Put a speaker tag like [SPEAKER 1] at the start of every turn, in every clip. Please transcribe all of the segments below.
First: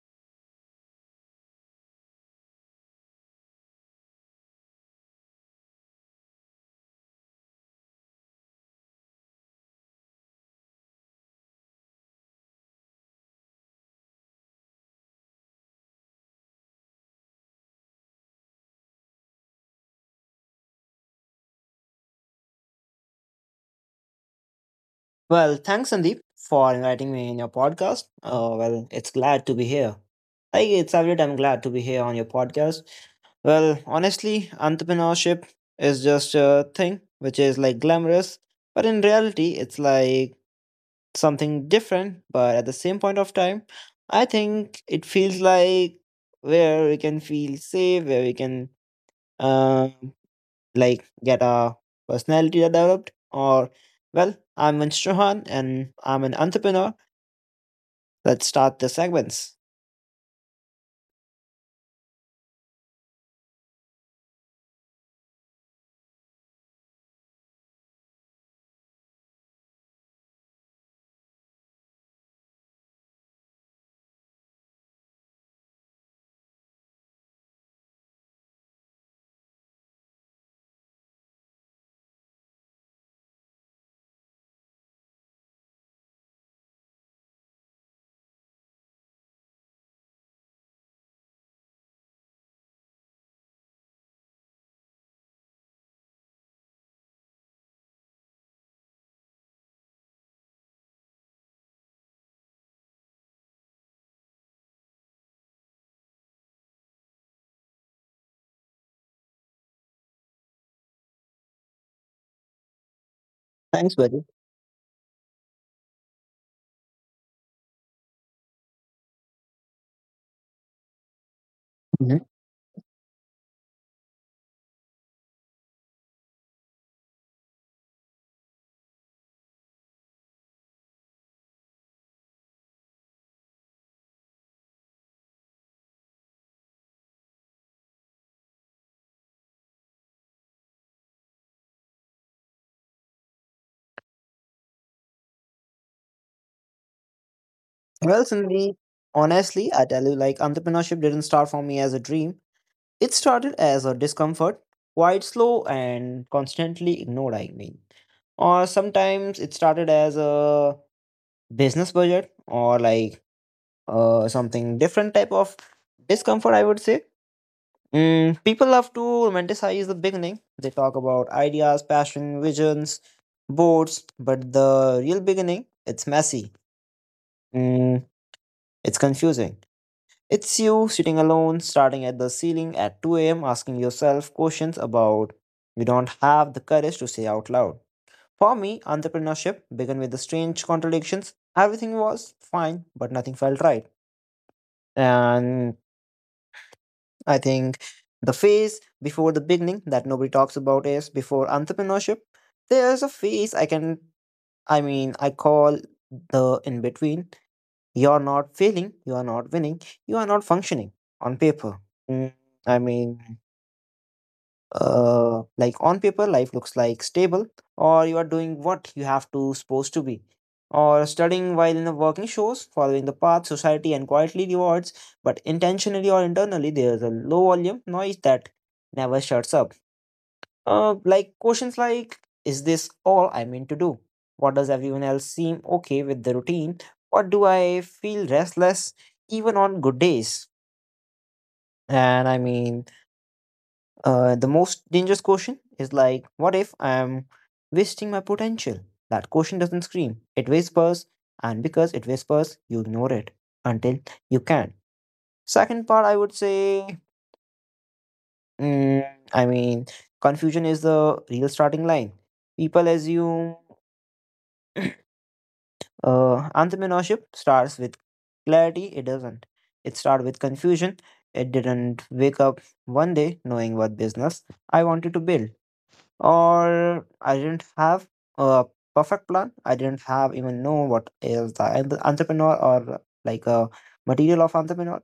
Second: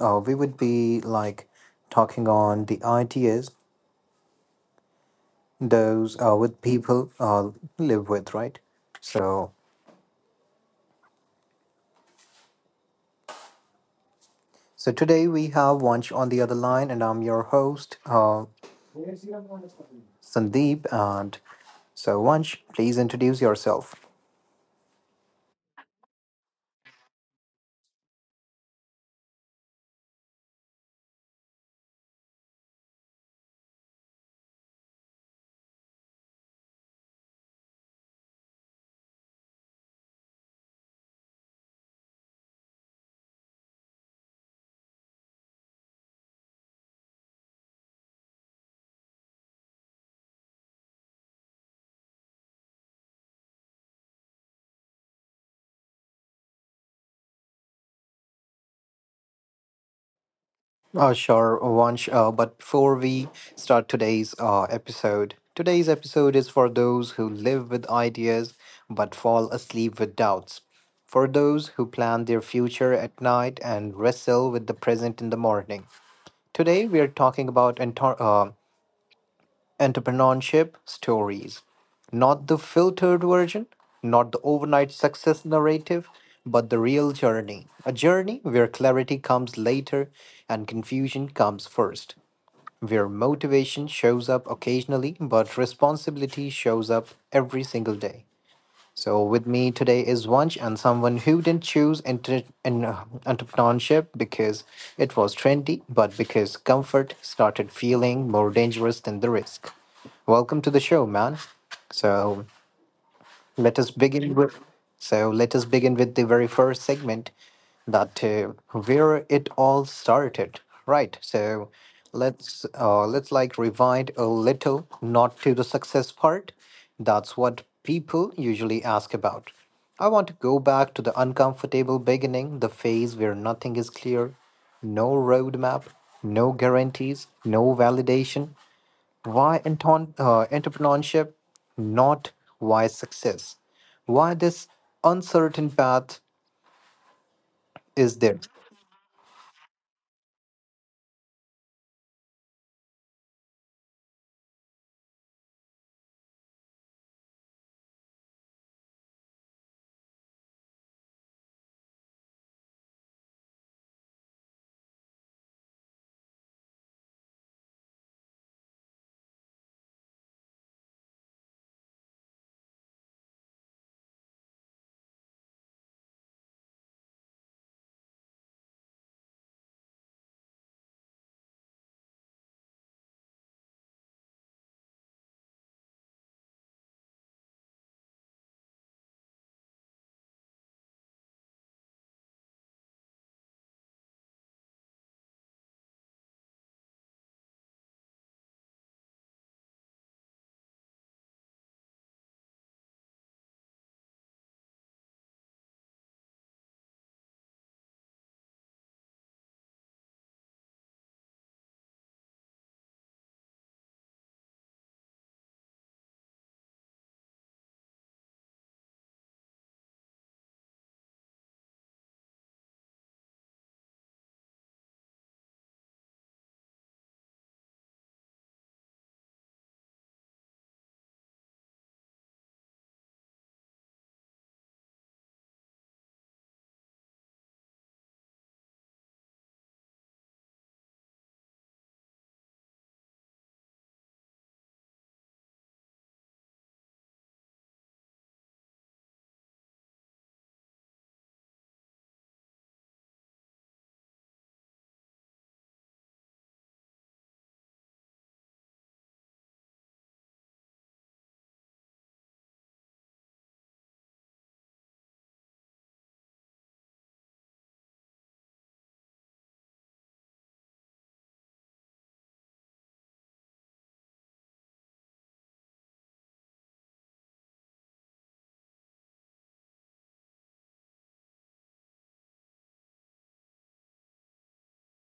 [SPEAKER 1] we would be like talking on the ideas those with people live with, right? So, so today we have Vansh on the other line, and I'm your host, Sandeep. And so, Vansh, please introduce yourself.
[SPEAKER 2] Well, thanks, Sandeep, for inviting me in your podcast. Well, it's glad to be here. Like, it's every time glad to be here on your podcast. Well, honestly, entrepreneurship is just a thing which is like glamorous, but in reality, it's like something different. But at the same point of time, I think it feels like where we can feel safe, where we can. Um, like get a personality that developed or well I'm Vince Johan and I'm an entrepreneur. Let's start the segments.
[SPEAKER 1] Sure, Vansh. But before we start today's episode, today's episode is for those who live with ideas but fall asleep with doubts. For those who plan their future at night and wrestle with the present in the morning. Today, we are talking about entrepreneurship stories. Not the filtered version, not the overnight success narrative, but the real journey. A journey where clarity comes later and confusion comes first. Where motivation shows up occasionally, but responsibility shows up every single day. So with me today is Vansh and someone who didn't choose entrepreneurship because it was trendy, but because comfort started feeling more dangerous than the risk. Welcome to the show, man. So let us
[SPEAKER 2] Thanks,
[SPEAKER 1] begin
[SPEAKER 2] buddy.
[SPEAKER 1] with. So let us begin with the very first segment, that where it all started, right? So
[SPEAKER 2] Mhm.
[SPEAKER 1] let's like rewind a little, not to the success part. That's what people usually ask about. I want to go back to the uncomfortable beginning, the phase where nothing is clear, no roadmap, no guarantees, no validation, why entrepreneurship, not why success? Why this uncertain path is
[SPEAKER 2] Well,
[SPEAKER 1] there?
[SPEAKER 2] Cindy, honestly I tell you like entrepreneurship didn't start for me as a dream, it started as a discomfort, quite slow and constantly ignored. Or sometimes it started as a business budget or like something different type of discomfort, I would say. Mm, people love to romanticize the beginning. They talk about ideas, passion, visions, boards, but the real beginning, it's messy. Mm, it's confusing. It's you sitting alone, starting at the ceiling at 2 a.m., asking yourself questions about you don't have the courage to say out loud. For me, entrepreneurship began with the strange contradictions. Everything was fine, but nothing felt right. And I think the phase before the beginning that nobody talks about is before entrepreneurship. There's a phase I can, I mean, I call the in between. You're not failing, you are not winning, you are not functioning on paper. Mm, I mean, like on paper life looks like stable, or you are doing what you have to supposed to be, or studying while in the working shows following the path society and quietly rewards, but intentionally or internally there is a low volume noise that never shuts up. Like questions like, is this all I meant to do? What does everyone else seem okay with the routine, or do I feel restless even on good days? And I mean The most dangerous question is like, what if I am wasting my potential? That question doesn't scream, it whispers, and because it whispers, you ignore it until you can. Second part, I would say, mm, I mean, confusion is the real starting line. People assume entrepreneurship starts with clarity, it doesn't. It started with confusion. It didn't wake up one day knowing what business I wanted to build, or I didn't have a perfect plan. I didn't have even know what is the entrepreneur or like a material of entrepreneur.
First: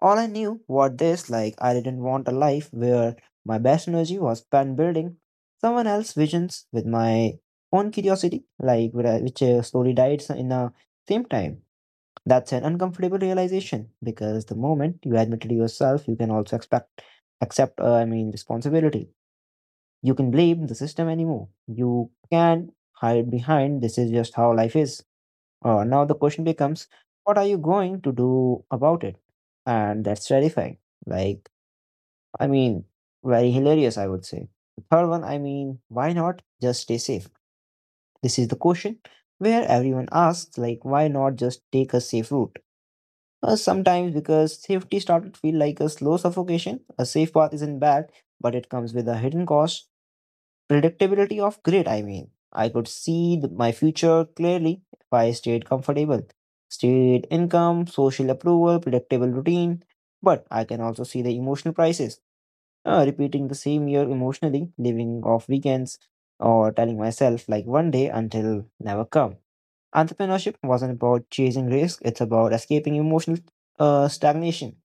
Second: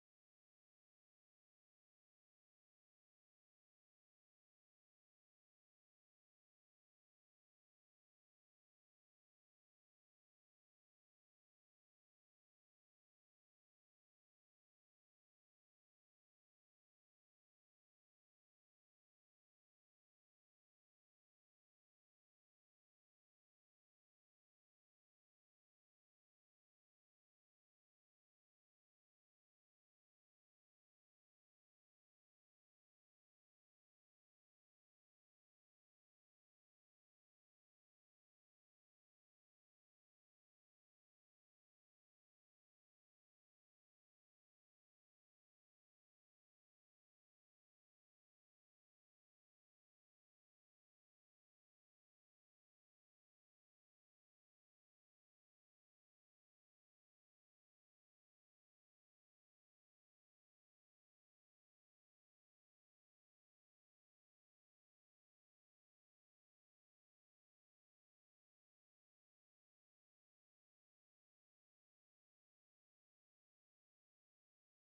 [SPEAKER 2] All I knew what this like I didn't want a life where my best energy was spent building someone else's visions with my own curiosity, like where which slowly died in the same time. That's an uncomfortable realization because the moment you admit it to yourself, you can also expect accept I mean responsibility, you can blame the system anymore. You can hide behind this is just how life is. Now the question becomes, what are you going to do about it? And that's terrifying. Like, I mean, Very hilarious, I would say. The third one, I mean, why not just stay safe? This is the question where everyone asks, like, why not just take a safe route? Sometimes because safety started to feel like a slow suffocation. A safe path isn't bad, but it comes with a hidden cost, predictability of grit. I mean, I could see my future clearly if I stayed comfortable, state income, social approval, predictable routine, but I can also see the emotional prices, repeating the same year emotionally, living off weekends, or telling myself like one day until never come. Entrepreneurship wasn't about chasing risk, it's about escaping emotional stagnation.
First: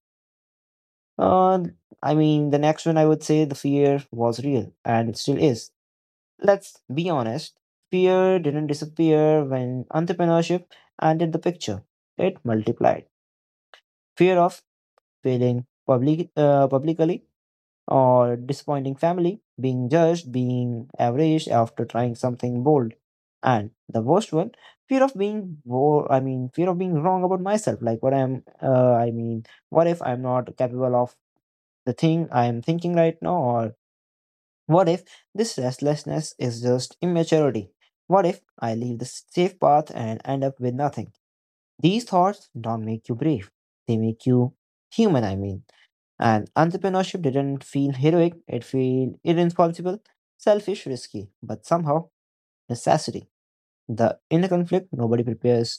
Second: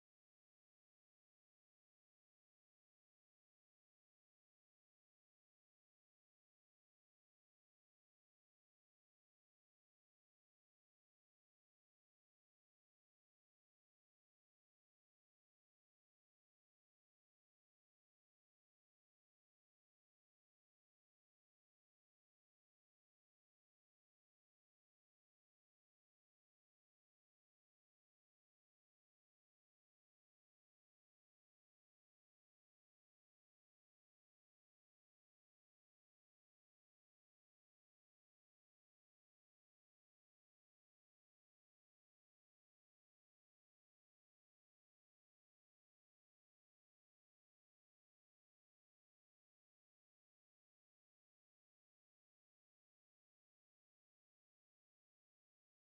[SPEAKER 2] uh, I mean, the next one I would say, the fear was real and it still is. Let's be honest, fear didn't disappear when entrepreneurship entered the picture, it multiplied. Fear of publicly, or disappointing family, being judged, being averaged after trying something bold. And the worst one, fear of being wrong about myself. Like what if I'm not capable of the thing I'm thinking right now, or what if this restlessness is just immaturity? What if I leave the safe path and end up with nothing? These thoughts don't make you brave, they make you human, I mean. And entrepreneurship didn't feel heroic, it felt irresponsible, selfish, risky, but somehow necessity. The inner conflict nobody prepares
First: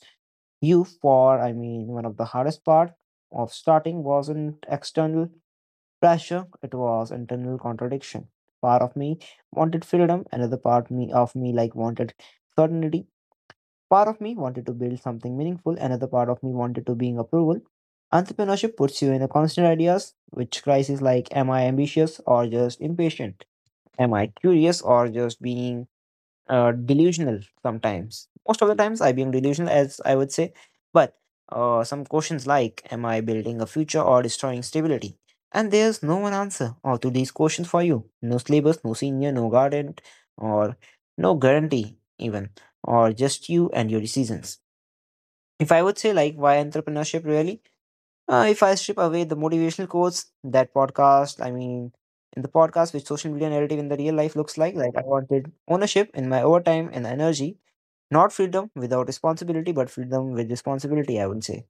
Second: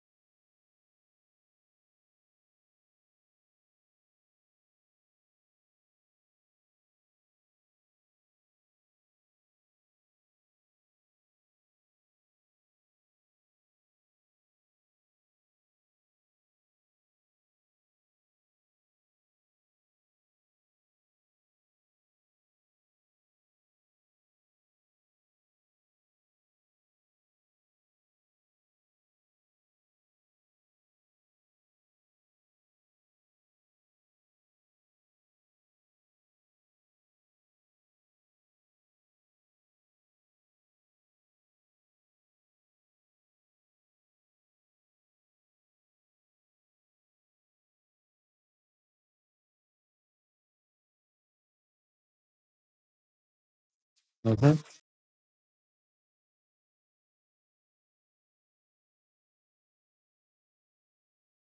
[SPEAKER 2] you for, I mean, one of the hardest part of starting wasn't external pressure, it was internal contradiction. Part of me wanted freedom, another part me of me like wanted certainty. Part of me wanted to build something meaningful, another part of me wanted to being approval. Entrepreneurship puts you in a constant ideas, which crisis like, am I ambitious or just impatient? Am I curious or just being delusional sometimes. Most of the times, I being delusional, as I would say. But some questions like, am I building a future or destroying stability? And there's no one answer or to these questions for you. No syllabus, no senior, no guardian, or no guarantee even, or just you and your decisions. If I would say like, why entrepreneurship really? If I strip away the motivational quotes, that podcast, I mean, in the podcast, which social media narrative in the real life looks
[SPEAKER 1] Mhm,
[SPEAKER 2] like I wanted ownership in my overtime and energy, not freedom without responsibility, but freedom with responsibility, I would say.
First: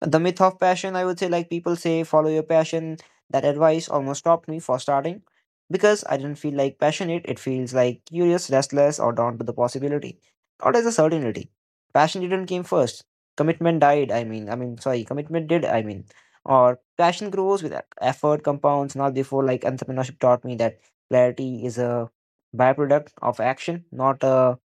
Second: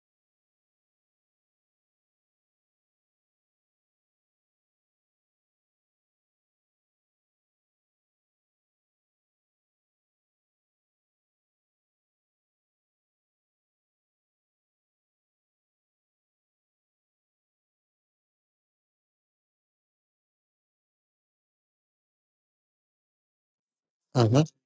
[SPEAKER 2] The myth of passion, I would say, like people say, follow your passion. That advice almost stopped me for starting because I didn't feel like passionate. It feels like curious, restless, or drawn to the possibility, not as a certainty. Passion didn't came first. Commitment died. I mean, sorry, Commitment did. Or passion grows with effort, compounds. Not before, like entrepreneurship taught me that clarity is a byproduct of action, not
[SPEAKER 1] mhm.
[SPEAKER 2] a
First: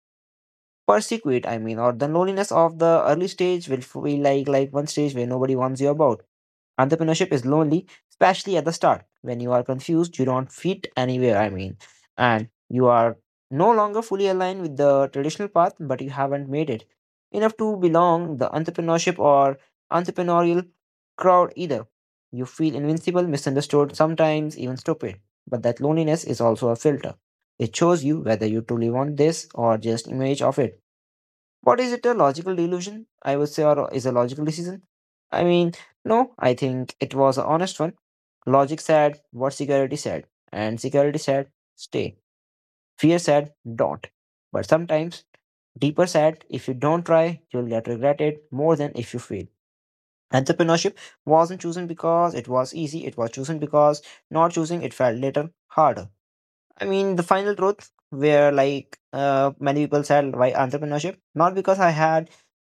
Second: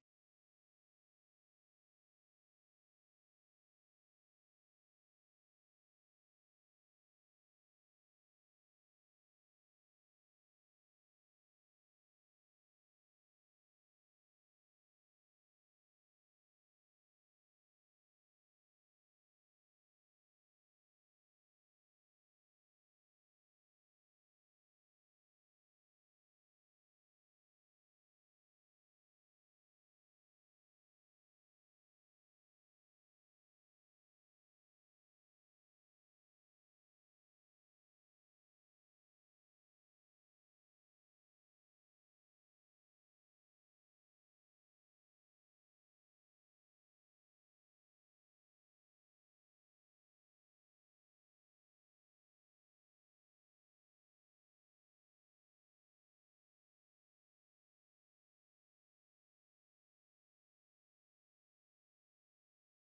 [SPEAKER 2] Persecuted, I mean, or the loneliness of the early stage will feel like one stage where nobody wants you about. Entrepreneurship is lonely, especially at the start when you are confused, you don't fit anywhere. And you are no longer fully aligned with the traditional path, but you haven't made it enough to belong the entrepreneurship or entrepreneurial crowd either. You feel invincible, misunderstood, sometimes even stupid. But that loneliness is also a filter. It shows you whether you truly want this or just image of it. What is it a logical delusion? I would say, or is a logical decision? I mean, no, I think it was an honest one. Logic said what security said, and security said stay. Fear said don't. But sometimes deeper said if you don't try, you'll get regretted more than if you fail. Entrepreneurship wasn't chosen because it was easy, it was chosen because not choosing it felt later harder. I mean, the final truth where like many people said why entrepreneurship, not because I had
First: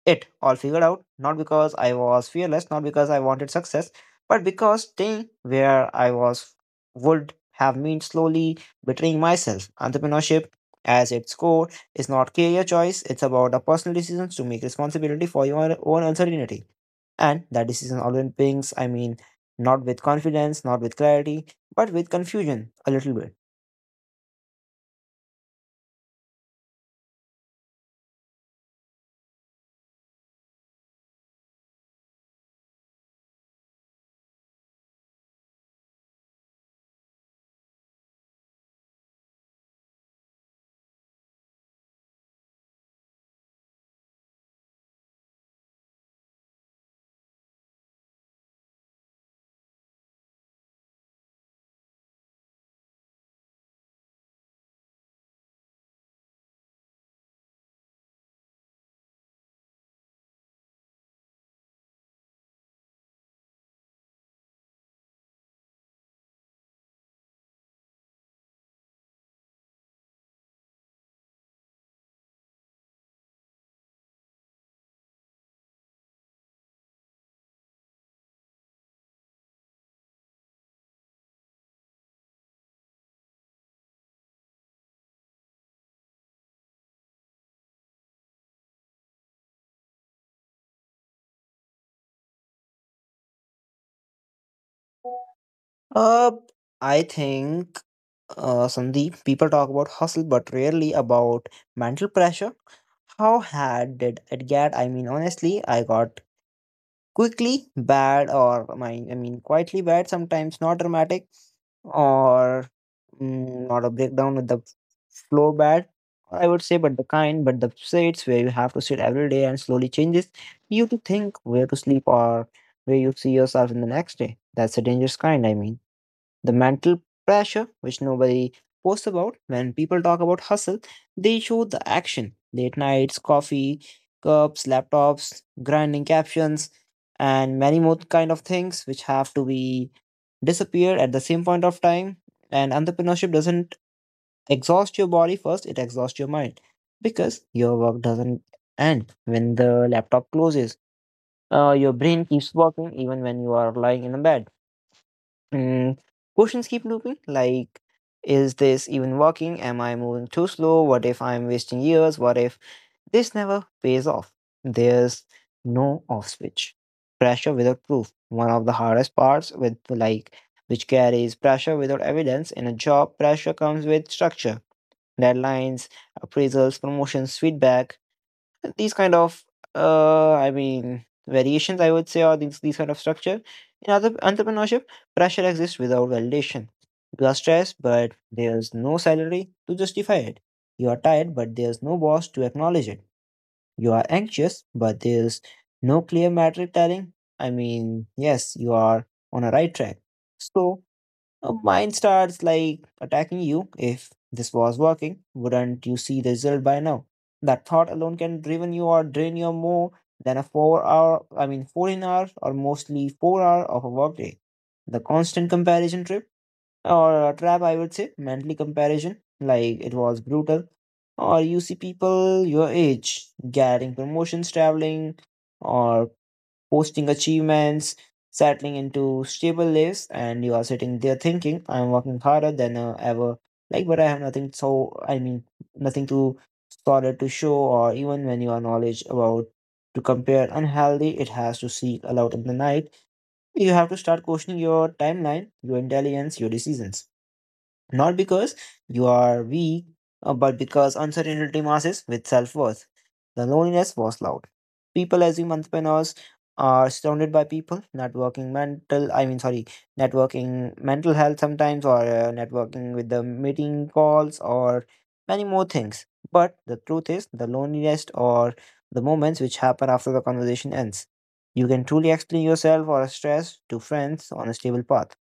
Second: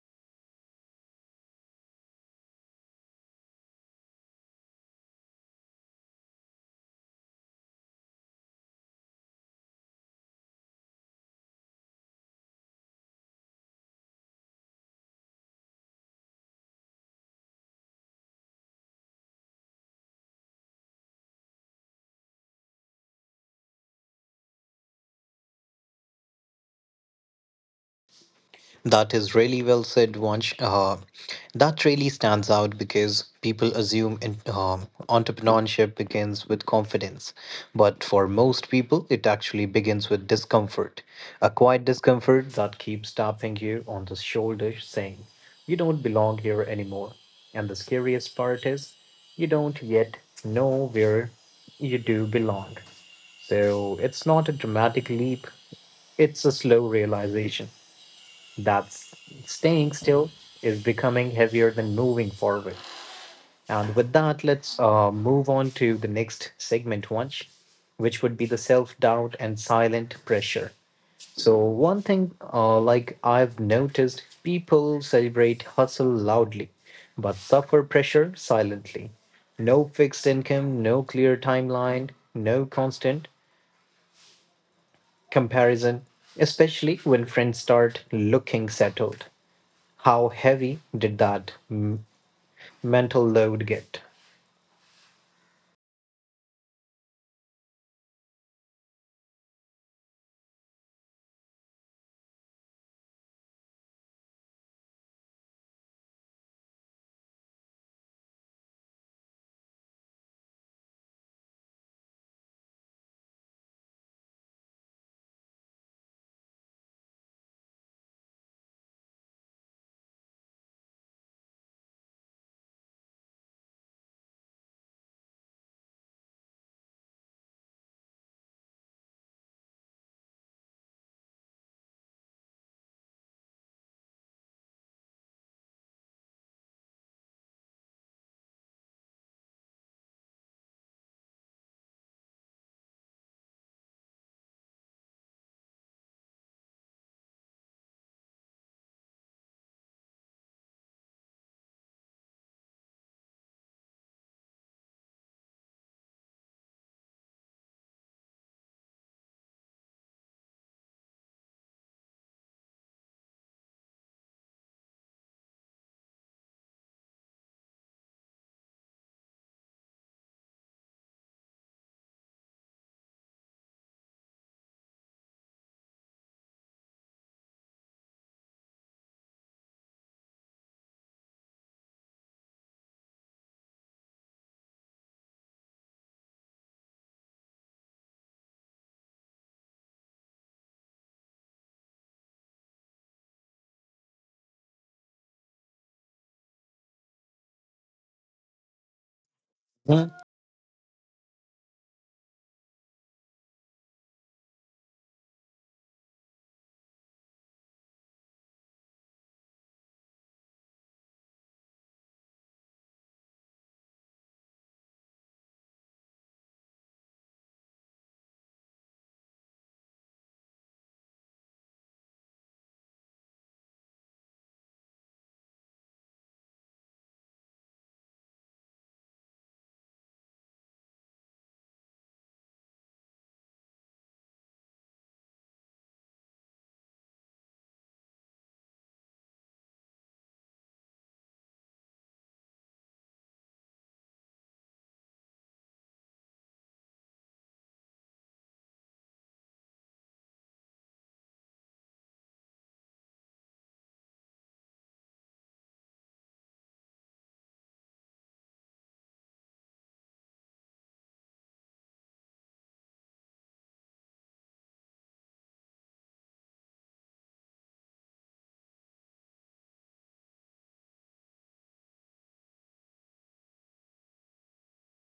[SPEAKER 2] it all figured out, not because I was fearless, not because I wanted success, but because staying where I was would have meant slowly betraying myself. Entrepreneurship, as its core, is not career choice, it's about a personal decision to make responsibility for your own uncertainty. And that decision always brings, I mean, not with confidence, not with clarity, but with confusion a little bit.
[SPEAKER 1] That is really well said, Vansh. That really stands out because people assume entrepreneurship begins with confidence. But for most people, it actually begins with discomfort. A quiet discomfort that keeps tapping you on the shoulder, saying, "You don't belong here anymore." And the scariest part is, you don't yet know where you do belong. So it's not a dramatic leap, it's a slow realization that staying still is becoming heavier than moving forward. And with that, let's move on to the next segment, Vansh, which would be the self doubt and silent pressure. So, one thing like I've noticed, people celebrate hustle loudly, but suffer pressure silently. No fixed income, no clear timeline, no constant comparison, especially when friends start looking settled. How heavy did that mental load get?
[SPEAKER 2] Uh, I think, Sandeep, people talk about hustle, but rarely about mental pressure. How hard did it get? I mean, honestly, I got quickly bad, or my, I mean, quietly bad. Sometimes not dramatic, or not a breakdown with the flow bad. I would say, but the sits where you have to sit every day and slowly changes you to think where to sleep or where you see yourself in the next day. That's a dangerous kind. I mean. The mental pressure, which nobody posts about when people talk about hustle, they show the action late nights, coffee, cups, laptops, grinding captions, and many more kind of things which have to be disappeared at the same point of time. And entrepreneurship doesn't exhaust your body first, it exhausts your mind because your work doesn't end when the laptop closes. Your brain keeps working even when you are lying in a bed. Mm, Questions keep looping like, is this even working? Am I moving too slow? What if I'm wasting years? What if this never pays off? There's no off switch. Pressure without proof. One of the hardest parts with like which carries pressure without evidence in a job, pressure comes with structure, deadlines, appraisals, promotions, feedback these kind of variations I would say, or these kind of structure in other entrepreneurship pressure exists without validation. You are stressed but there's no salary to justify it, you are tired but there's no boss to acknowledge it, you are anxious but there's no clear metric telling, I mean, yes you are on a right track. So mine starts like attacking you. If this was working, wouldn't you see the result by now? That thought alone can driven you or drain you more than a 4 hour, I mean, 14 hours or mostly 4 hour of a workday. The constant comparison trip or a trap, I would say, mentally comparison, like it was brutal. Or you see people your age getting promotions, traveling, or posting achievements, settling into stable lives, and you are sitting there thinking, I'm working harder than ever. Like, but I have nothing, so I mean, nothing to solid to show, or even when you are knowledge about to compare unhealthy, it has to seek aloud in the night. You have to start questioning your timeline, your intelligence, your decisions not because you are weak, but because uncertainty masses with self worth. The loneliness was loud. People assume entrepreneurs are surrounded by people, networking mental, I mean, sorry, networking mental health sometimes, or networking with the meeting calls, or many more things. But the truth is, the loneliness or the moments which happen after the conversation ends. You can truly explain yourself or stress to friends on a stable path,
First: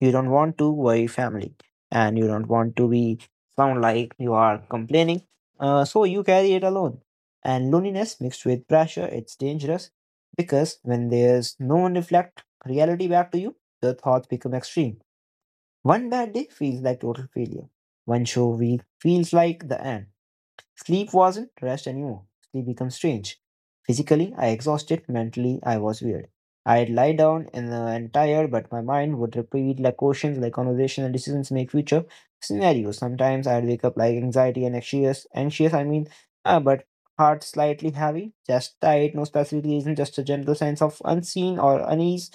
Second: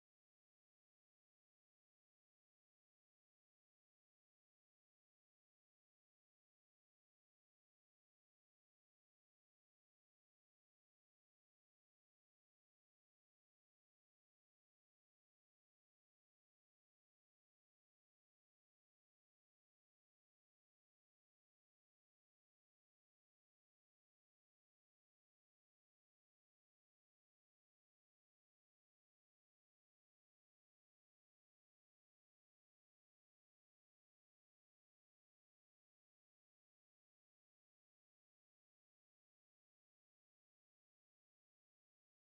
[SPEAKER 2] you don't want to worry family, and you don't want to be sound like you are complaining. So you carry it alone. And loneliness mixed with pressure, it's dangerous because when there's no one reflect reality back to you, the thoughts become extreme. One bad day feels like total failure. One show week feels like the end. Sleep wasn't rest anymore. Sleep became strange. Physically, I exhausted. Mentally, I was weird. I'd lie down in the and tired, but my mind would repeat like questions, like conversation and decisions make future scenarios. Sometimes I'd wake up like anxiety and anxious, anxious. I mean, but heart slightly heavy, just tight, no specific reason, just a general sense of unseen or unease.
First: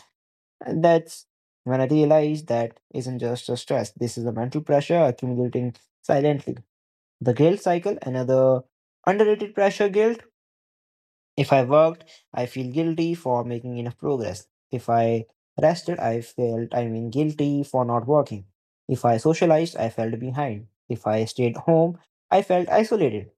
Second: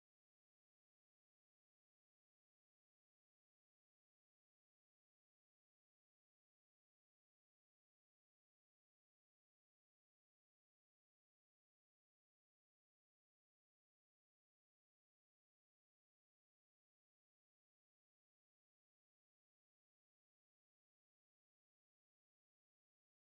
[SPEAKER 2] And that's when I realized that isn't just a stress. This is a mental pressure accumulating silently. The guilt cycle, another underrated pressure guilt. If I worked, I feel guilty for making enough progress. If I rested, I felt, I mean, guilty for not working. If I socialized, I felt behind. If I stayed home, I felt isolated.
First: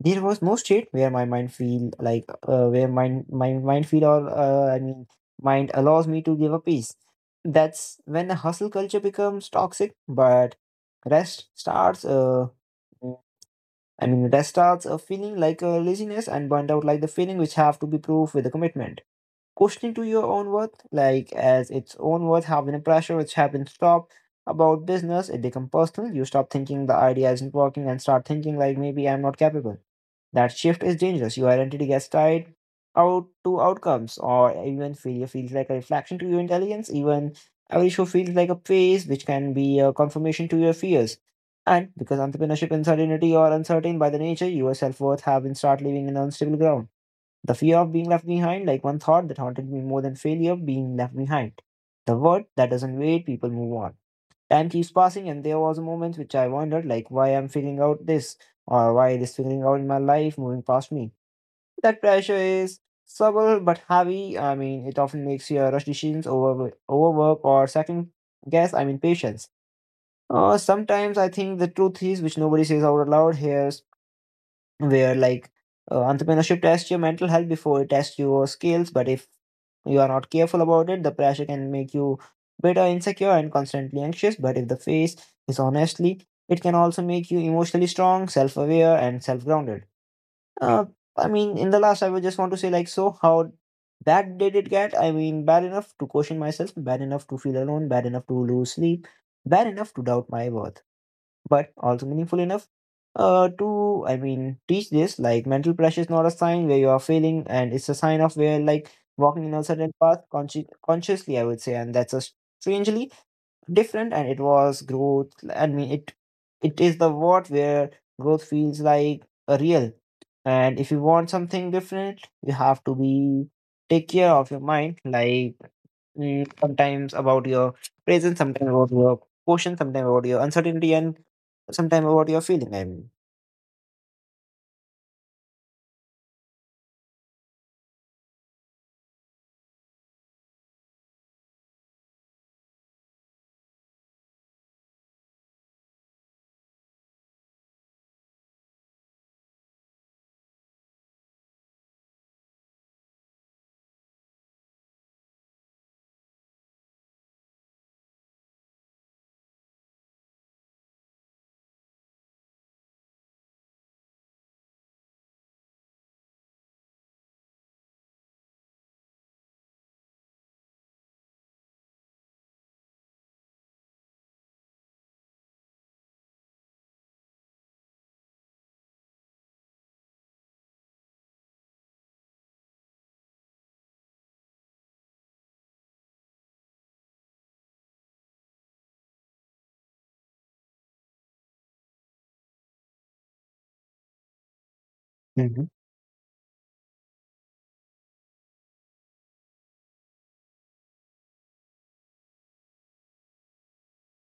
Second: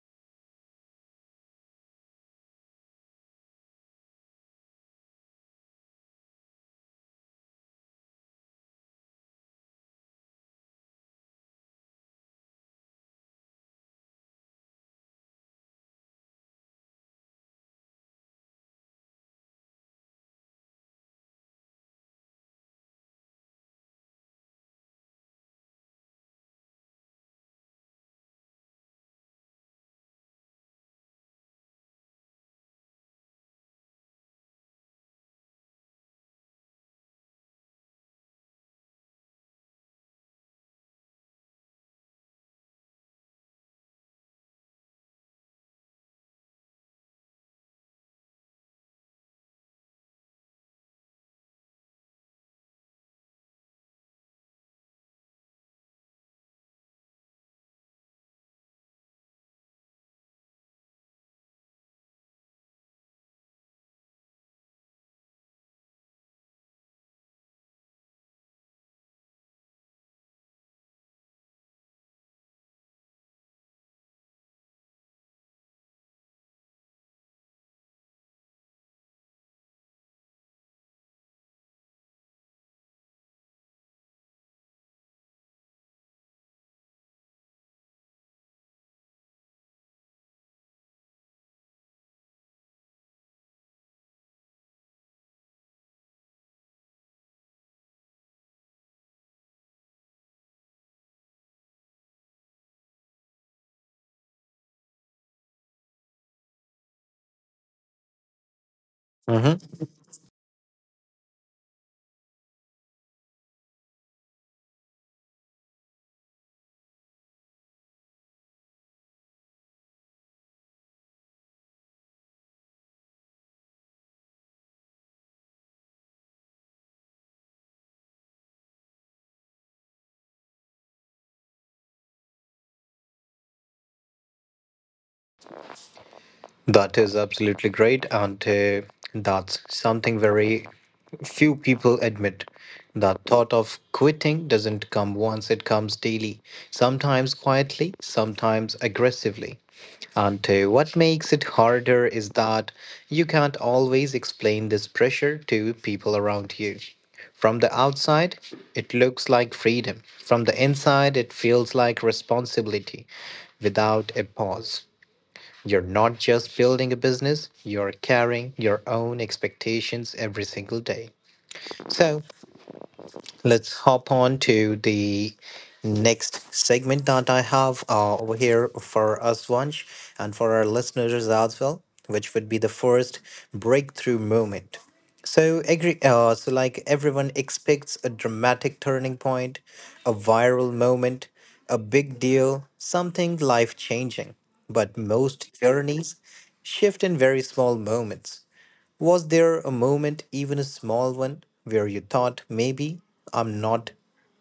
[SPEAKER 2] There was no state where my mind feel like where mind my mind feel or I mean mind allows me to give a peace. That's when the hustle culture becomes toxic, but rest starts. I mean, that starts a feeling like a laziness and burnt out like the feeling which have to be proved with a commitment. Questioning to your own worth, like as its own worth, having a pressure which have been stopped about business, it become personal. You stop thinking the idea isn't working and start thinking like maybe I'm not capable. That shift is dangerous. Your identity gets tied out to outcomes, or even failure feels like a reflection to your intelligence. Even every show feels like a phase, which can be a confirmation to your fears. And because entrepreneurship uncertainty or uncertain by the nature, your self worth have been start living in unstable ground. The fear of being left behind, like one thought that haunted me more than failure, being left behind. The word that doesn't wait, people move on, time keeps passing, and there was a moment which I wondered like why I'm figuring out this, or why it is figuring out in my life moving past me. That pressure is subtle but heavy, I mean it often makes you rush decisions, overwork, or second guess, I mean, patience. Sometimes I think the truth is which nobody says out loud here, where like entrepreneurship tests your mental health before it tests your skills, but if you are not careful about it the pressure can make you bitter, insecure, and constantly anxious. But if the face is honestly, it can also make you emotionally strong, self-aware, and self-grounded. uh, I mean, in the last I would just want to say like, so how bad did it get? I mean, bad enough to question myself, bad enough to feel alone, bad enough to lose sleep, bad enough to doubt my worth, but also meaningful enough to, I mean, teach this like mental pressure is not a sign where you are failing, and it's a sign of where like walking in
[SPEAKER 1] Mhm.
[SPEAKER 2] a certain path consciously, I would say. And that's a strangely different and it was growth, I mean. It it is the what where growth feels like a real. And if you want something different you have to be take care of your mind, like sometimes about your presence, sometimes about your question, sometimes about your uncertainty, and sometimes about your feeling. I mean.
[SPEAKER 1] That is absolutely great, and that's something very few people admit. The thought of quitting doesn't come once, it comes daily, sometimes quietly, sometimes aggressively. And what makes it harder is that you can't always explain this pressure to people around you. From the outside, it looks like freedom. From the inside, it feels like responsibility without a pause. You're not just building a business, you're carrying your own expectations every single day. So, let's hop on to the next segment that I have over here for us, Vansh, and for our listeners as well, which would be the first breakthrough moment. So, agree, so like everyone expects a dramatic turning point, a viral moment, a big deal, something life changing. But most
[SPEAKER 2] Mhm.
[SPEAKER 1] journeys shift in very small moments. Was there a moment, even a small one, where you thought maybe I'm not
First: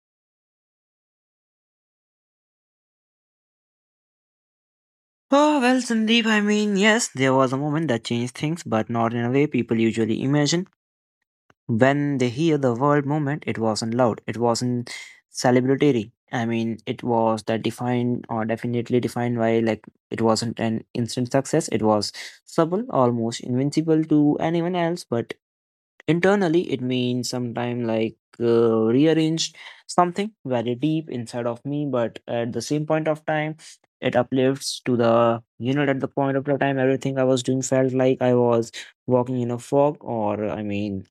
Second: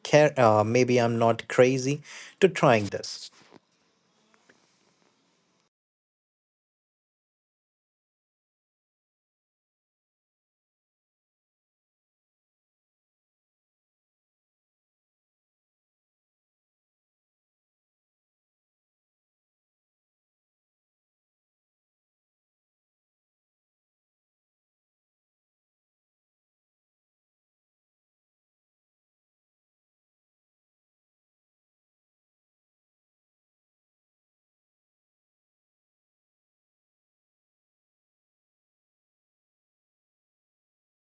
[SPEAKER 1] care, maybe I'm not crazy to trying this?
[SPEAKER 2] Oh, well, Sandeep, I mean, yes, there was a moment that changed things, but not in a way people usually imagine. When they hear the word "moment," it wasn't loud, it wasn't celebratory. I mean, it was that defined or definitely defined by like it wasn't an instant success, it was subtle, almost invincible to anyone else, but internally, it means sometime like rearranged something very deep inside of me. But at the same point of time, it uplifts to the you know at the point of the time everything I was doing felt like I was walking in a fog, or I mean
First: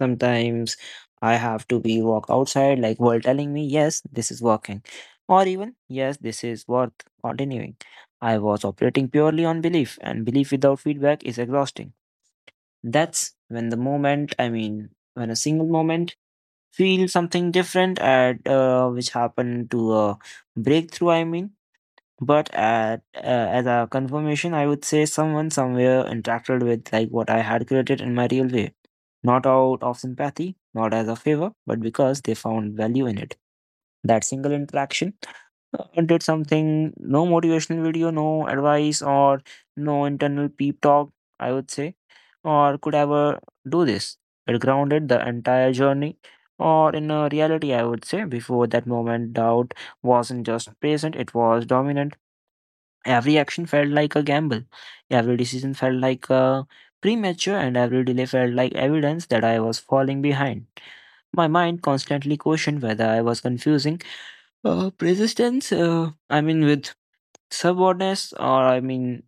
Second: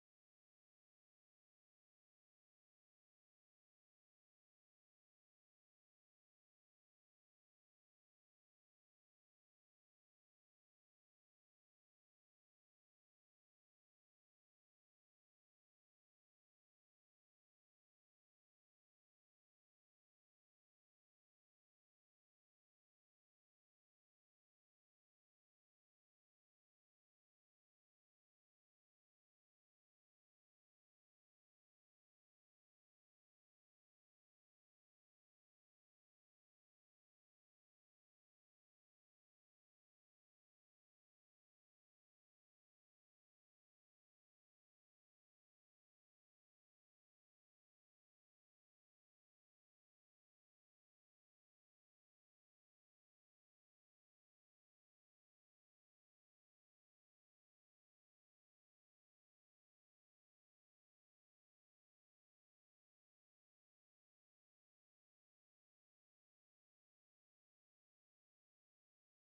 [SPEAKER 2] sometimes I have to be walk outside like world telling me yes this is working, or even yes this is worth continuing. I was operating purely on belief, and belief without feedback is exhausting. That's when the moment, I mean, when a single moment feel something different at which happened to a breakthrough, I mean. But at, as a confirmation, I would say, someone somewhere interacted with like what I had created in my real way. Not out of sympathy, not as a favor, but because they found value in it. That single interaction did something. No motivational video, no advice, or no internal peep talk, I would say, or could ever do this. It grounded the entire journey, or in a reality, I would say. Before that moment, doubt wasn't just present, it was dominant. Every action felt like a gamble, every decision felt like a premature, and every delay felt like evidence that I was falling behind. My mind constantly questioned whether I was confusing persistence, I mean, with stubbornness, or I mean,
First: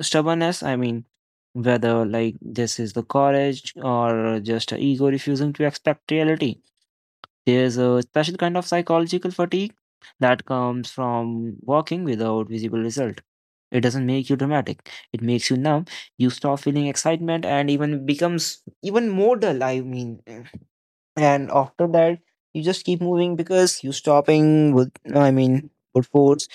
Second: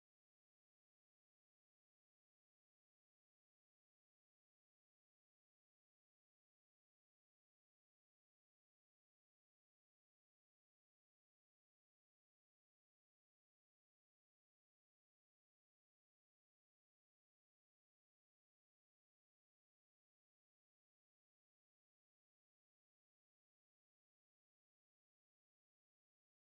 [SPEAKER 2] stubbornness, I mean, whether like this is the courage or just a ego refusing to accept reality. There's a special kind of psychological fatigue that comes from walking without visible result. It doesn't make you dramatic. It makes you numb. You stop feeling excitement and even becomes even more dull. I mean, and after that you just keep moving because you stopping with, I mean, with force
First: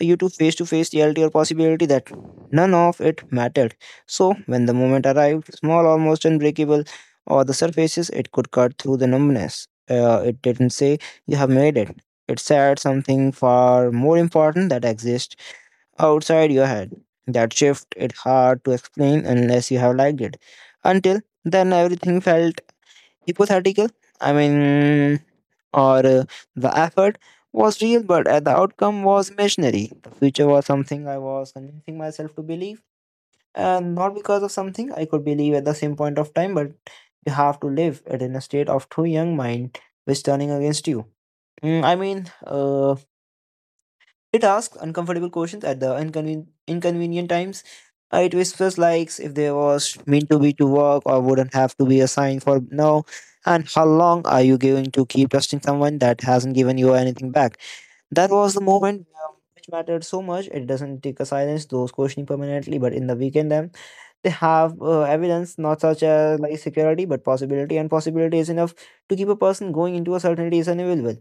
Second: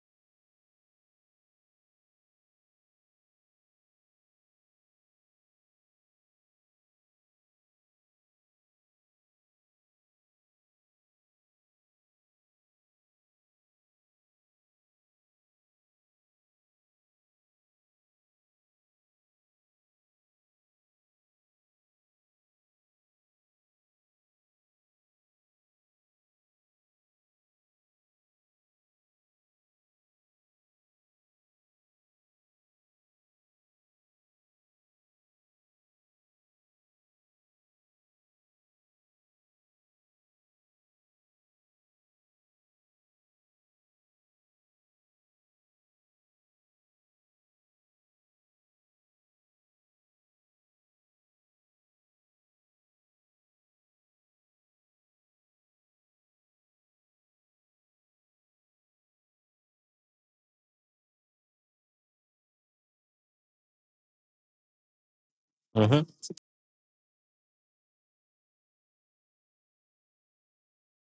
[SPEAKER 2] you to face reality or possibility that none of it mattered. So when the moment arrived, small, almost unbreakable, or the surfaces it could cut through the numbness, it didn't say you have made it, it said something far more important that exists outside your head. That shift, it's hard to explain unless you have liked it. Until then, everything felt hypothetical, I mean, or the effort was real, but the outcome was imaginary. The future was something I was convincing myself to believe, and not because of something I could believe at the same point of time, but you have to live it in a state of too young mind which turning against you. I mean, uh, it asks uncomfortable questions at the inconvenient times. It whispers likes if there was meant to be to work or wouldn't have to be assigned for now. And how long are you going to keep trusting someone that hasn't given you anything back? That was the moment which mattered so much. It doesn't take a silence those questioning permanently, but in the weekend them they have evidence not such
[SPEAKER 1] Mm-hmm.
[SPEAKER 2] as like security, but possibility, and possibility is enough to keep a person going into a certainty is inevitable.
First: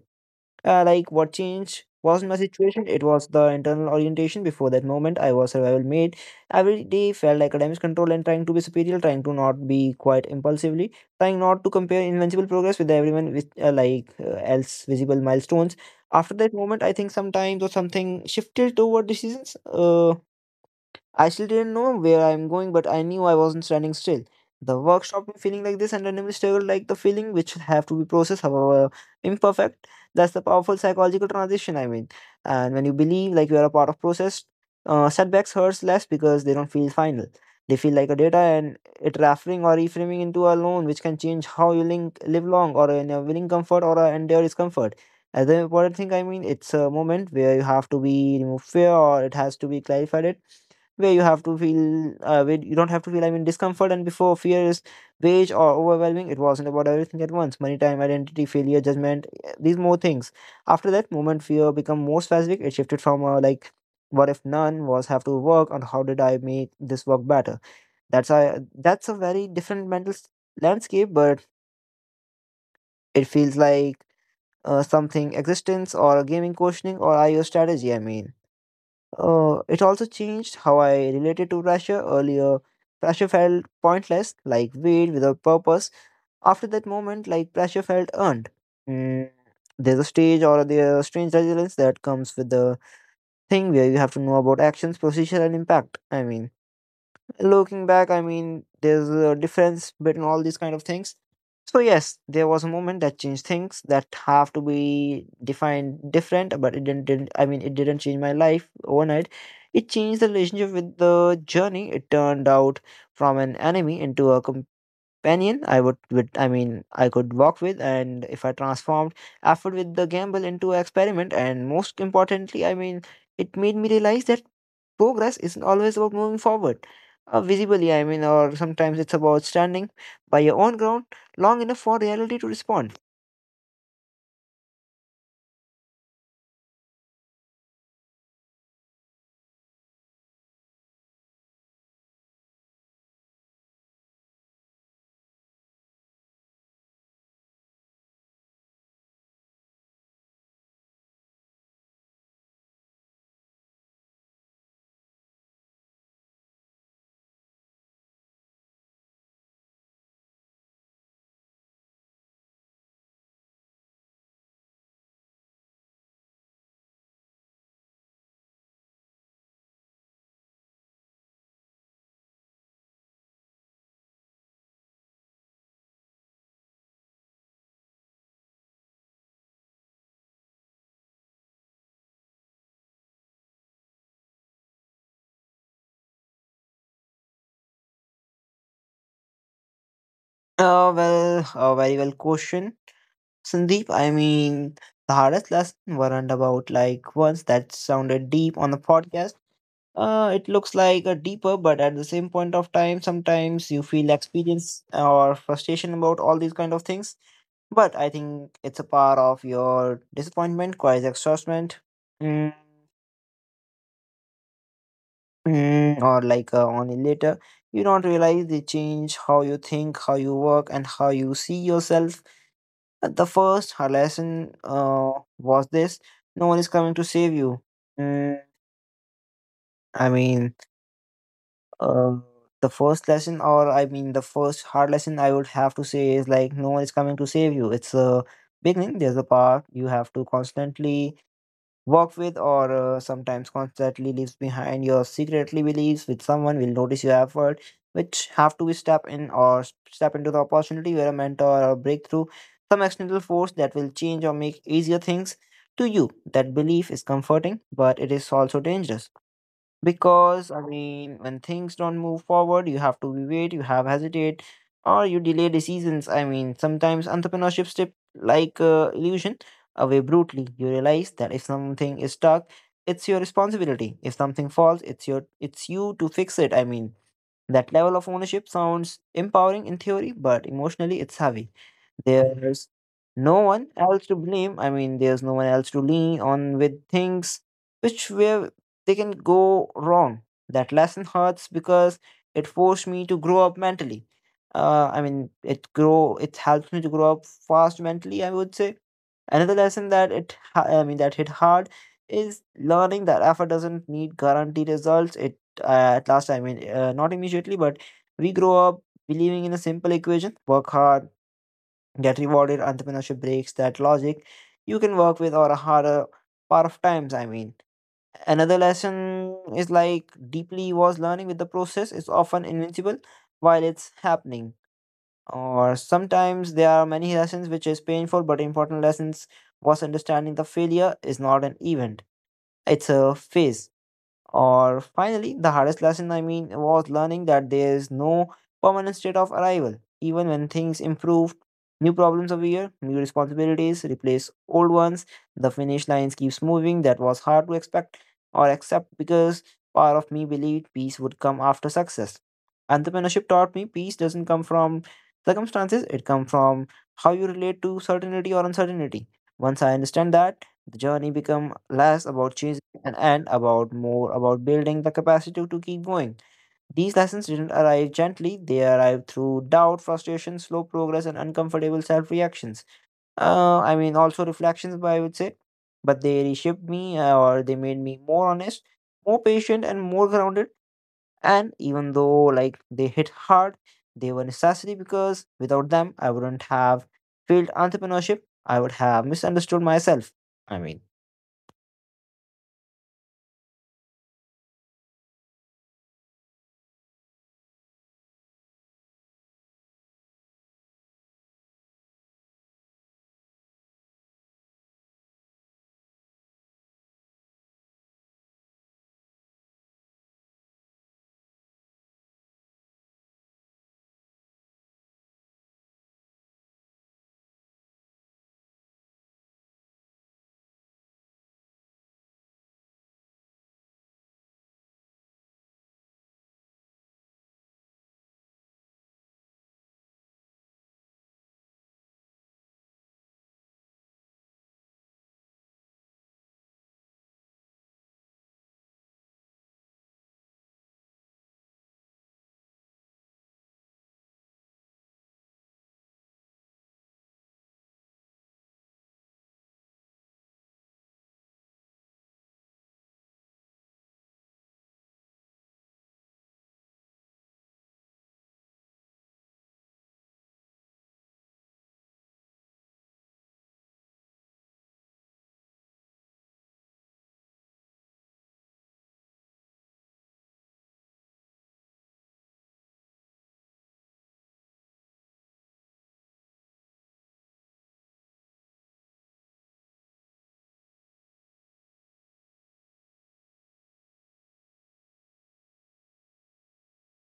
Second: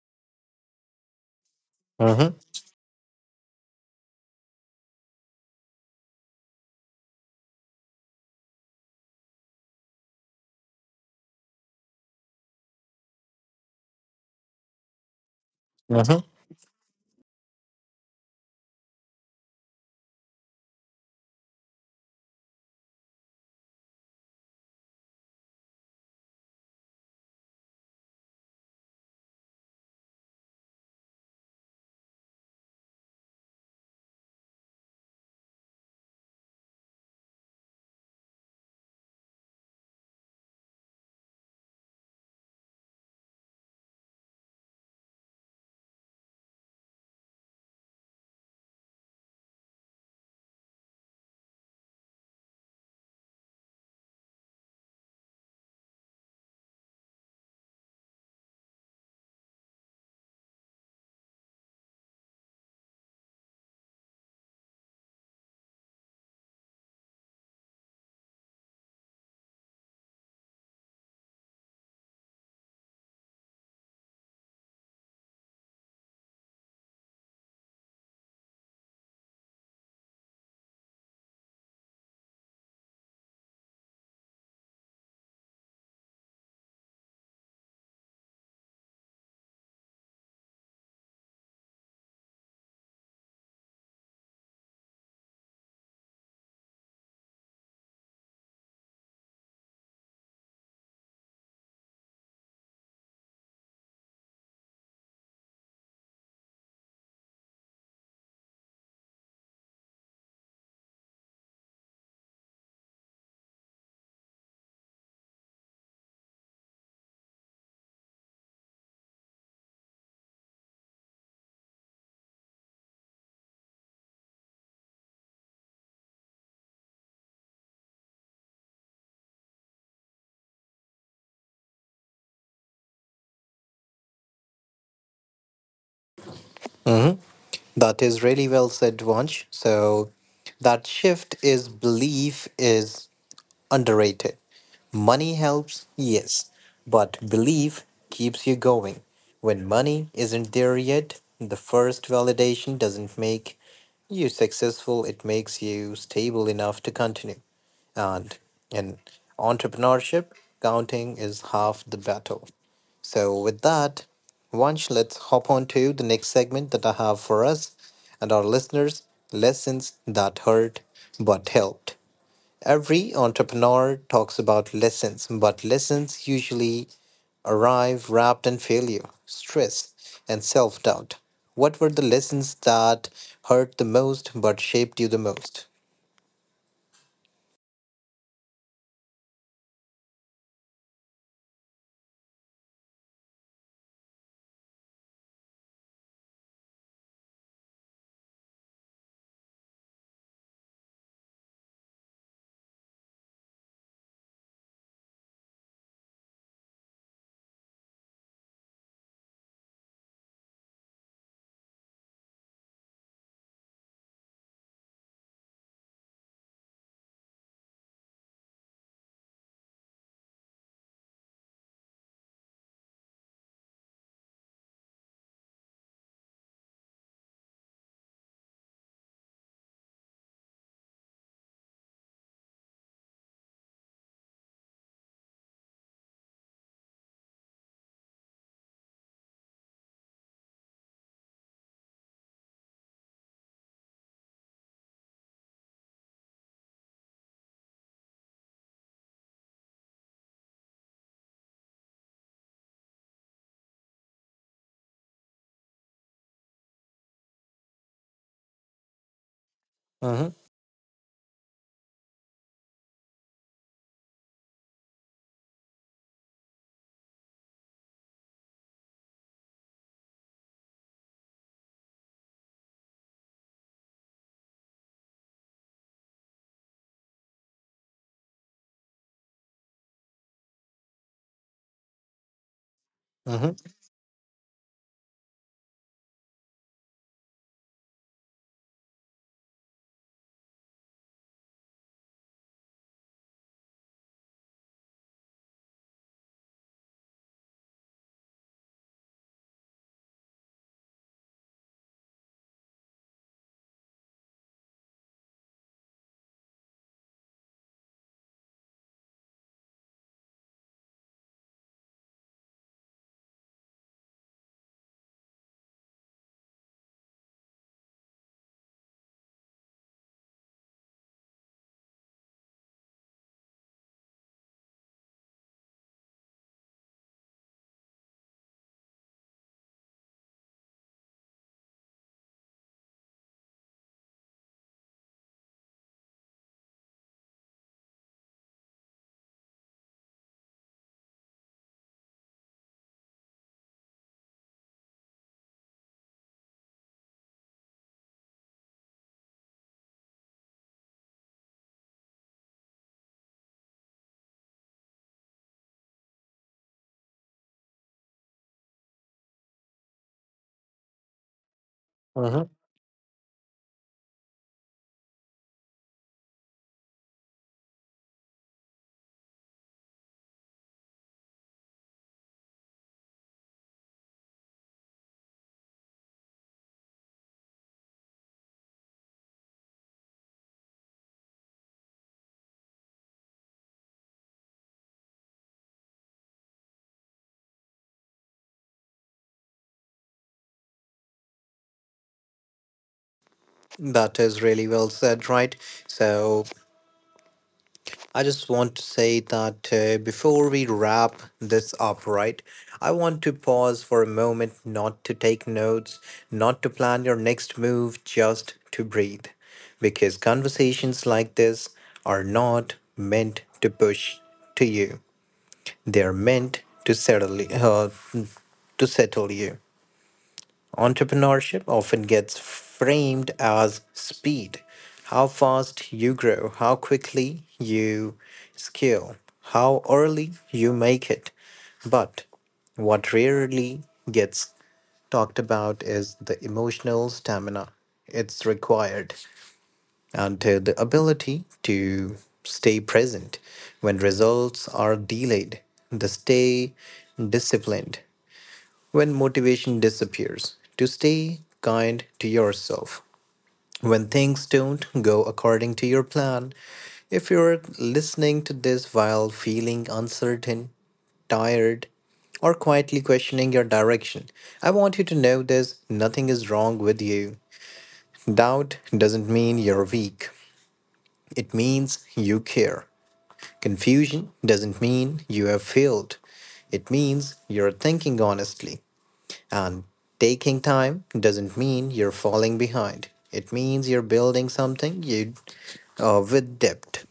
[SPEAKER 2] Like what changed wasn't my
[SPEAKER 1] Mm-hmm.
[SPEAKER 2] situation, it was the internal orientation. Before that moment I was survival made, every day felt like academic control and trying to be superior, trying to not be quite impulsively, trying not to compare invincible progress with everyone with else visible milestones.
[SPEAKER 1] Mm-hmm.
[SPEAKER 2] After that moment I think sometimes or something shifted toward decisions. I still didn't know where I'm going, but I knew I wasn't standing still. The work stopped me feeling like this and randomly stable like the feeling which have to be processed, however imperfect. That's the powerful psychological transition, I mean. And when you believe like you are a part of process, setbacks hurts less because they don't feel final. They feel like a data and it referring or reframing into a loan which can change how you link, live long or in a willing comfort or a endure discomfort. As the important thing I mean, it's a moment where you have to be remove fear or it has to be clarified it where you have to feel where you don't have to feel I mean discomfort, and before fear is beige or overwhelming, it wasn't about everything at once: money, time, identity, failure, judgment, these more things. After that moment fear become more specific. It shifted from like what if none was have to work and how did I make this work better. That's a that's a very different mental landscape, but it feels like something existence or a gaming questioning or IO strategy. I mean, it also changed how I related to pressure earlier. Pressure felt pointless, like weight without purpose. After that moment, like pressure felt earned. Mm. There's a stage or the strange resilience that comes with the thing where you have to know about actions, procedure, and impact. I mean, looking back, I mean, there's a difference between all these kind of things. So yes, there was a moment that changed things that have to be defined different, but it didn't, I mean it didn't change my life overnight. It changed the relationship with the journey. It turned out from an enemy into a companion I would with, I mean, I could walk with, and if I transformed effort with the gamble into experiment. And most importantly, I mean, it made me realize that progress isn't always about moving forward visibly, I mean, or sometimes it's about standing by your own ground long enough for reality to respond.
[SPEAKER 1] Mm-hmm. That is really well said, Vansh. So that shift is belief is underrated. Money helps, yes, but belief keeps you going. When money isn't there yet, the first validation doesn't make you successful, it makes you stable enough to continue. And in entrepreneurship, counting is half the battle. So, with that, Vansh, let's hop on to the next segment that I have for us and our listeners, lessons that hurt but helped. Every entrepreneur talks about lessons, but lessons usually arrive wrapped in failure, stress, and self doubt. What were the lessons that hurt the most but shaped you the most?
[SPEAKER 2] Well, a very well question, Sandeep. I mean, the hardest lesson weren't about like once that sounded deep on the podcast. It looks like a deeper, but at the same point of time sometimes you feel experience or frustration about all these kind of things, but I think it's a part of your disappointment quite exhaustment. Mm. Mm. Or like, on later you don't realize they change how you think, how you work, and how you see yourself. At the first her lesson, was this: no one is coming to save you. Mm. I mean, uh, the first lesson, or I mean the first hard lesson, I would have to say is like no one is coming to save you. It's a beginning. There's a path you have to constantly work with, or sometimes constantly leaves behind your secretly beliefs with someone will notice your effort, which have to be step in or step into the opportunity where a mentor or breakthrough, some external force that will change or make easier things to you. That belief is comforting, but it is also dangerous,
[SPEAKER 1] Mm-hmm,
[SPEAKER 2] because I mean when things don't move forward, you have to wait, you have hesitate, or you delay decisions. I mean sometimes entrepreneurship slip like illusion away brutally. You realize that if something is stuck, it's your responsibility. If something falls, it's your, it's you to fix it. I mean that level of ownership sounds empowering in theory, but emotionally it's heavy. There's no
[SPEAKER 1] mm-hmm,
[SPEAKER 2] one else to blame. I mean, there's no one else to lean on with things which where they can go wrong. That lesson hurts because it forced me to grow up mentally. I mean, it grow it helps me to grow up fast mentally. I would say another lesson that it I mean that hit hard is learning that effort doesn't need guaranteed results. It at last, I mean, not immediately, but we grow up believing in a simple equation: work hard, get rewarded. Entrepreneurship breaks that logic. You can work with or a harder part of times, I mean. Another lesson is like deeply was learning with the process is often invincible while it's happening. Or sometimes there are many lessons which is painful, but important lessons was understanding the failure is not an event, it's a phase. Or finally, the hardest lesson, I mean, was learning that there is no permanent state of arrival. Even when things improve, new problems appear, new responsibilities replace old ones, the finish lines keeps moving. That was hard to expect or accept because part of me believed peace would come after success. Entrepreneurship taught me peace doesn't come from circumstances, it comes from how you relate to certainty or uncertainty. Once I understand that, the journey become less about
[SPEAKER 1] mm-hmm.
[SPEAKER 2] chasing and about more about building the capacity to keep going. These lessons didn't arrive gently, they arrived through doubt, frustration, slow progress, and uncomfortable self reactions. I mean, also reflections, by I would say. But they reshaped me, or they made me more honest, more patient, and more grounded. And even though, like, they hit hard, they were necessary, because without them, I wouldn't have failed entrepreneurship. I would have misunderstood myself. I mean,
[SPEAKER 1] That is really well said, right? So, I just want to say that before we wrap this up, right, I want to pause for a moment not to take notes, not to plan your next move, just to breathe. Because conversations like this are not meant to push to you, they are meant to settle you. Entrepreneurship often gets framed as speed, how fast you grow, how quickly you scale, how early you make it. But what rarely gets talked about is the emotional stamina it's required and the ability to stay present when results are delayed, the stay disciplined when motivation disappears, to stay kind to yourself. When things don't go according to your plan, if you're listening to this while feeling uncertain, tired, or quietly questioning your direction, I want you to know this, nothing is wrong with you. Doubt doesn't mean you're weak, it means you care. Confusion doesn't mean you have failed, it means you're thinking honestly. And taking time doesn't mean you're falling behind. It means you're building something you with depth.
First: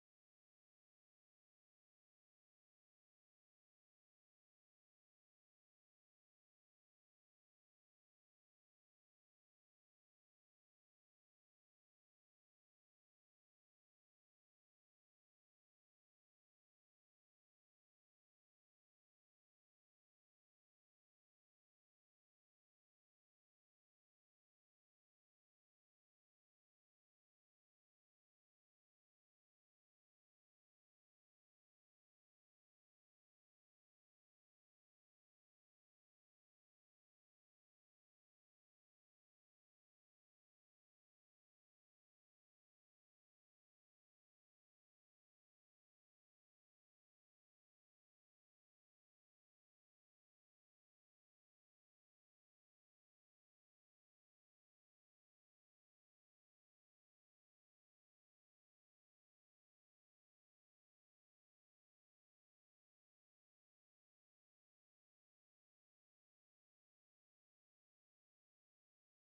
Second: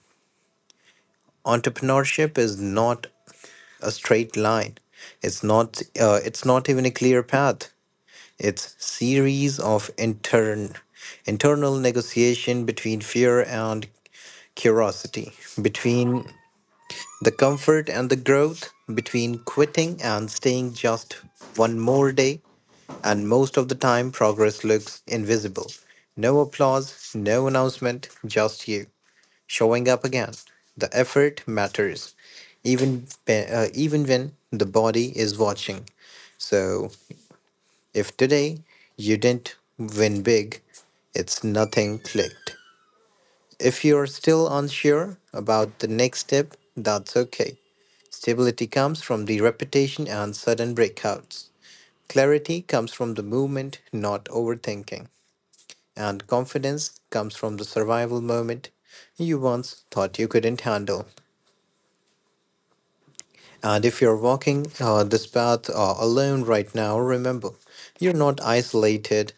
[SPEAKER 1] Entrepreneurship is not a straight line. It's not. It's not even a clear path. It's series of internal negotiation between fear and curiosity, between the comfort and the growth, between quitting and staying just one more day. And most of the time, progress looks invisible. No applause, no announcement, just you showing up again. The effort matters, even, even when the body is watching. So, if today you didn't win big, it's nothing clicked. If you're still unsure about the next step, that's okay. Stability comes from the repetition and sudden breakouts. Clarity comes from the movement, not overthinking. And confidence comes from the survival moment you once thought you couldn't handle. And if you're walking this path alone right now, remember you're not isolated,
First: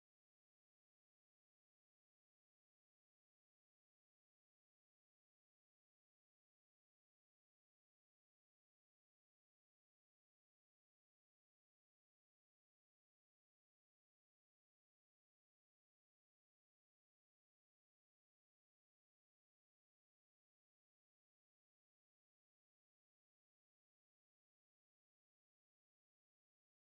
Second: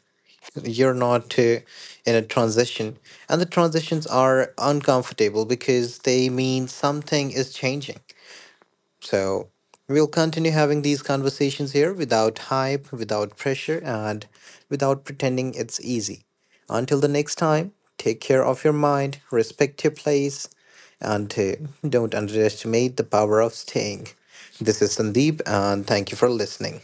[SPEAKER 1] you're not in a transition. And the transitions are uncomfortable because they mean something is changing. So we'll continue having these conversations here without hype, without pressure, and without pretending it's easy. Until the next time, take care of your mind, respect your place, and don't underestimate the power of staying. This is Sandeep, and thank you for listening.